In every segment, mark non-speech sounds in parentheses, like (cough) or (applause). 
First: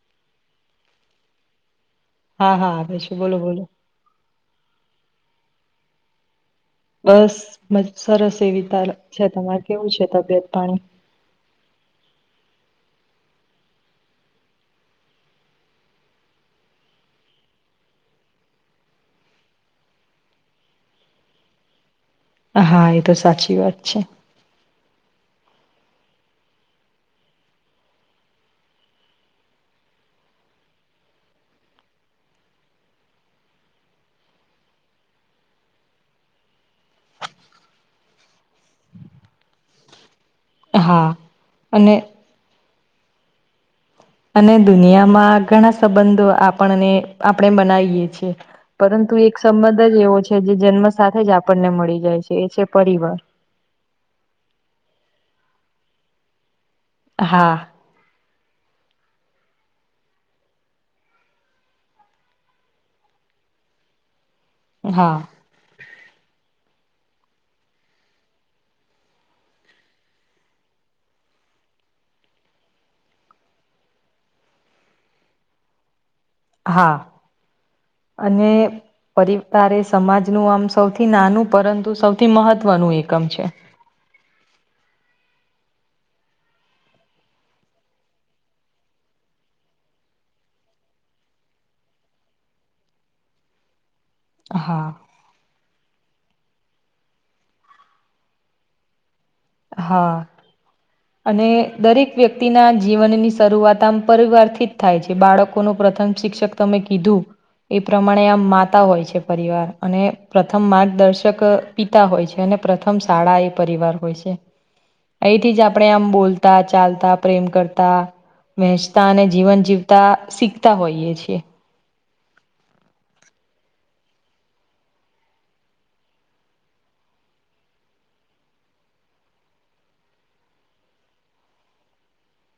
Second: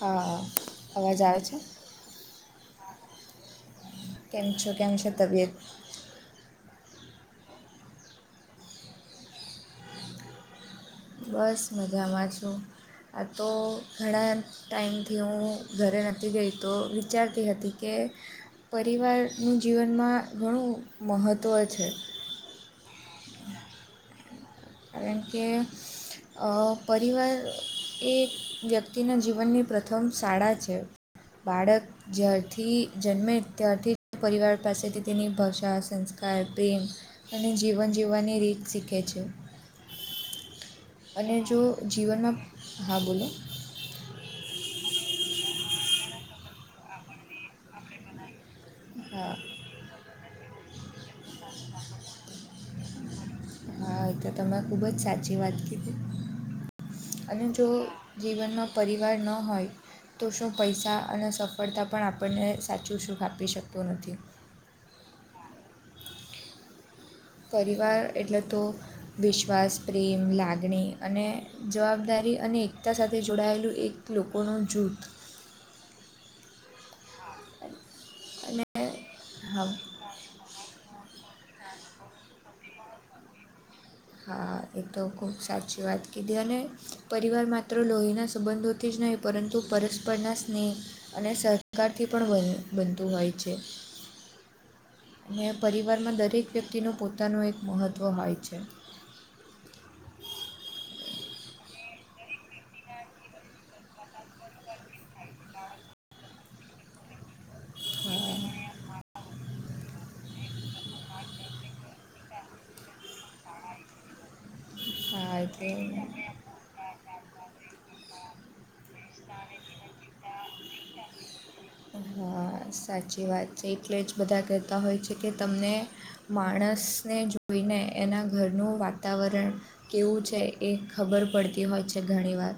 હા હા અવાજ આવે છે. હા હા આપશું બોલો બોલો કેમ છું કેમ છ તબિયત બસ મ સરસ એવી છે તમારે કેવું છે તબિયત પાણી બસ મજામાં છું આ તો ઘણા ટાઈમથી હું ઘરે નથી ગઈ તો વિચારતી હતી કે પરિવારનું જીવનમાં ઘણું મહત્ત્વ છે. હા એ તો સાચી વાત છે. કારણ કે પરિવાર એ વ્યક્તિના જીવનની પ્રથમ શાળા છે બાળક જ્યારથી જન્મે ત્યારથી પરિવાર પાસેથી તેની ભાષા સંસ્કાર પ્રેમ અને જીવન જીવવાની રીત શીખે છે. હા અને જો અને જીવનમાં હા બોલો અને દુનિયામાં ઘણા સંબંધો આપણને આપણે બનાવીએ છીએ પરંતુ હા એક સંબંધ જ એવો છે જે જન્મ સાથે જ આપણને મળી જાય છે એ છે પરિવાર. હા એ તો તમે ખૂબ જ સાચી વાત કીધી અને હા જો જીવનમાં પરિવાર ન હોય તો શું પૈસા અને સફળતા પણ આપણને સાચું સુખ આપી શકતું નથી. હા પરિવાર એટલે તો વિશ્વાસ પ્રેમ લાગણી અને જવાબદારી અને એકતા સાથે જોડાયેલું એક લોકોનો જૂથ હા અને હા પરિવારે સમાજનું આમ સૌથી નાનું પરંતુ સૌથી મહત્વનું એકમ છે. હા એ તો ખુબ સાચી વાત કીધી અને પરિવાર માત્ર લોહીના સંબંધો થી જ નહીં પરંતુ પરસ્પરના સ્નેહ અને સહકારથી પણ બને બનતું હોય છે. હા અને પરિવારમાં દરેક વ્યક્તિનું પોતાનું એક મહત્વ હોય છે. હા (inaudible) અને દરેક વ્યક્તિના જીવનની શરૂઆત આમ પરિવારથી જ થાય છે બાળકોનું પ્રથમ શિક્ષક તમે કીધું એ પ્રમાણે હા આમ માતા હોય છે પરિવાર અને પ્રથમ માર્ગદર્શક પિતા હોય છે અને પ્રથમ શાળા એ પરિવાર હોય છે. હા અહીથી જ આપડે આમ એટલે બોલતા ચાલતા પ્રેમ કરતા. વહેંચતા અને જીવન જીવતા શીખતા હોઈએ છીએ. હા સાચી વાત છે એટલે જ બધાં કહેતા હોય છે કે તમને માણસને જોઈને એના ઘરનું વાતાવરણ કેવું છે એ ખબર પડતી હોય છે ઘણીવાર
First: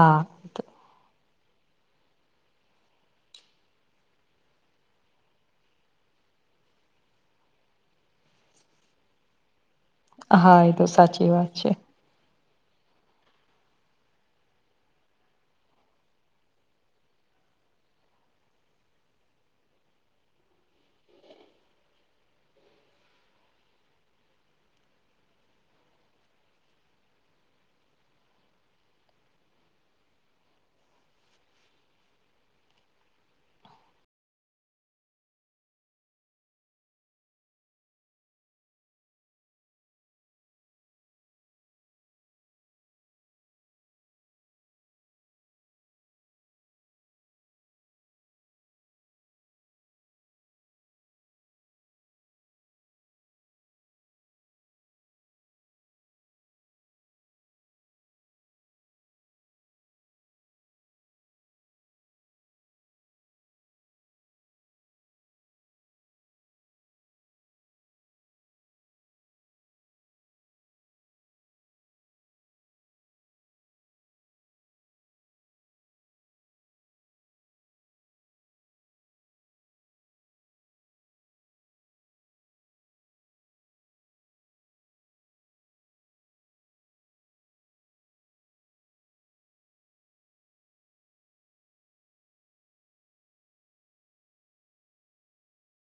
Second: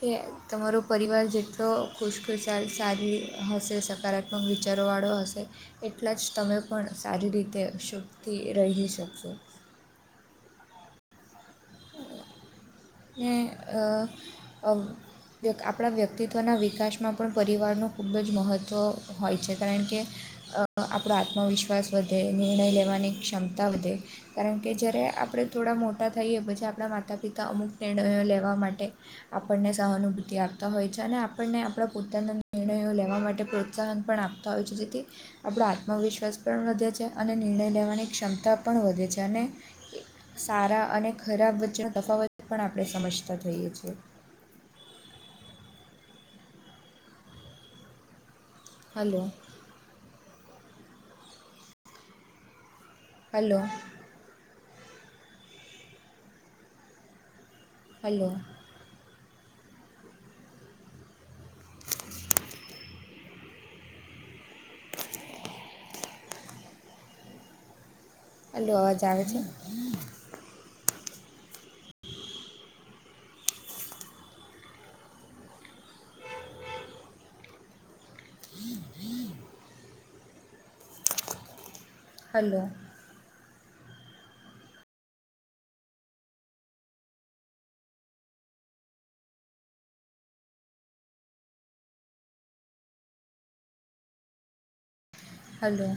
કે તમારો પરિવાર જેટલો ખુશખુશાલ સારી હશે સકારાત્મક વિચારોવાળો હશે. એટલા જ તમે પણ સારી રીતે શુભથી રહી શકશો. હા એ તો સાચી વાત છે. અ અ આપડા વ્યક્તિત્વના વિકાસમાં પણ પરિવારનું ખૂબ જ મહત્ત્વ હોય છે કારણ કે અ આપડો આત્મવિશ્વાસ વધે નિર્ણય લેવાની ક્ષમતા વધે. કારણ કે જ્યારે આપડે થોડા મોટા થઈએ પછી આપડા માતા પિતા અમુક નિર્ણયો લેવા માટે આપનને સહાનુભૂતિ આપતા હોય છે અને આપણને આપડા પોતાના નિર્ણયો લેવા માટે પ્રોત્સાહન પણ આપ તા હોય છે જેથી આપડો આત્મવિશ્વાસ પણ વધે છે અને નિર્ણય લેવાની ક્ષમતા પણ વધે છે અને સારા અને ખરાબ વચ્ચેનો તફાવત પણ આપડે સમજતા થઈએ છે હલો હલો હલો (inaudible) હલો આવાજ આવે છે hello hello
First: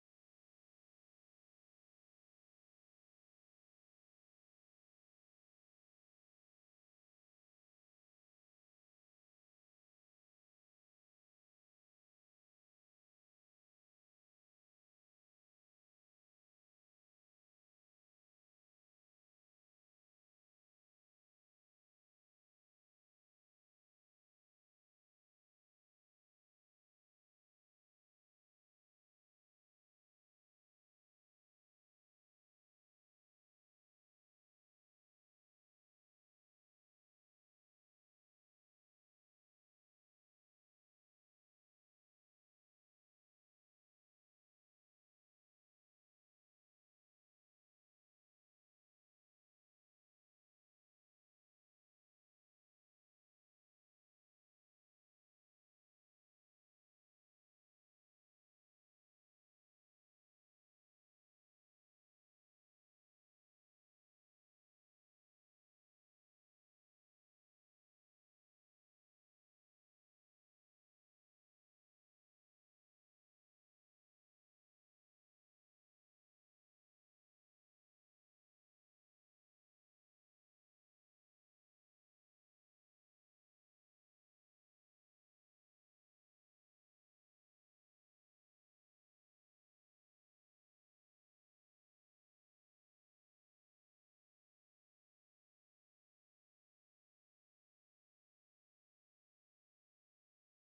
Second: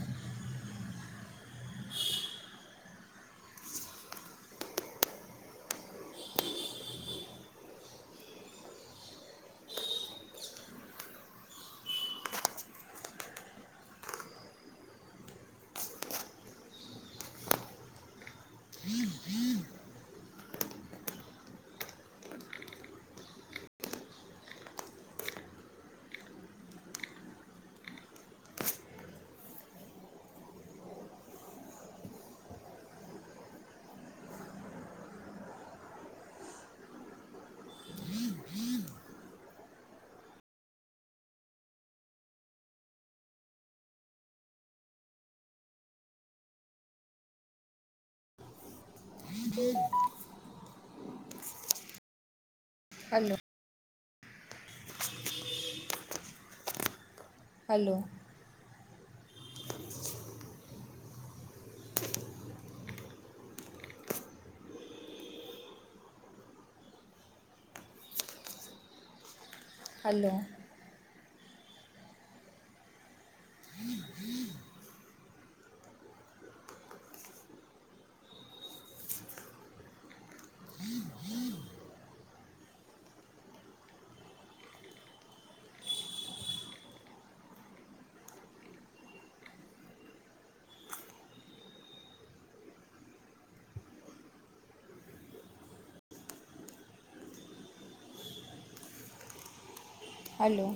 (inaudible) hello hello hello hello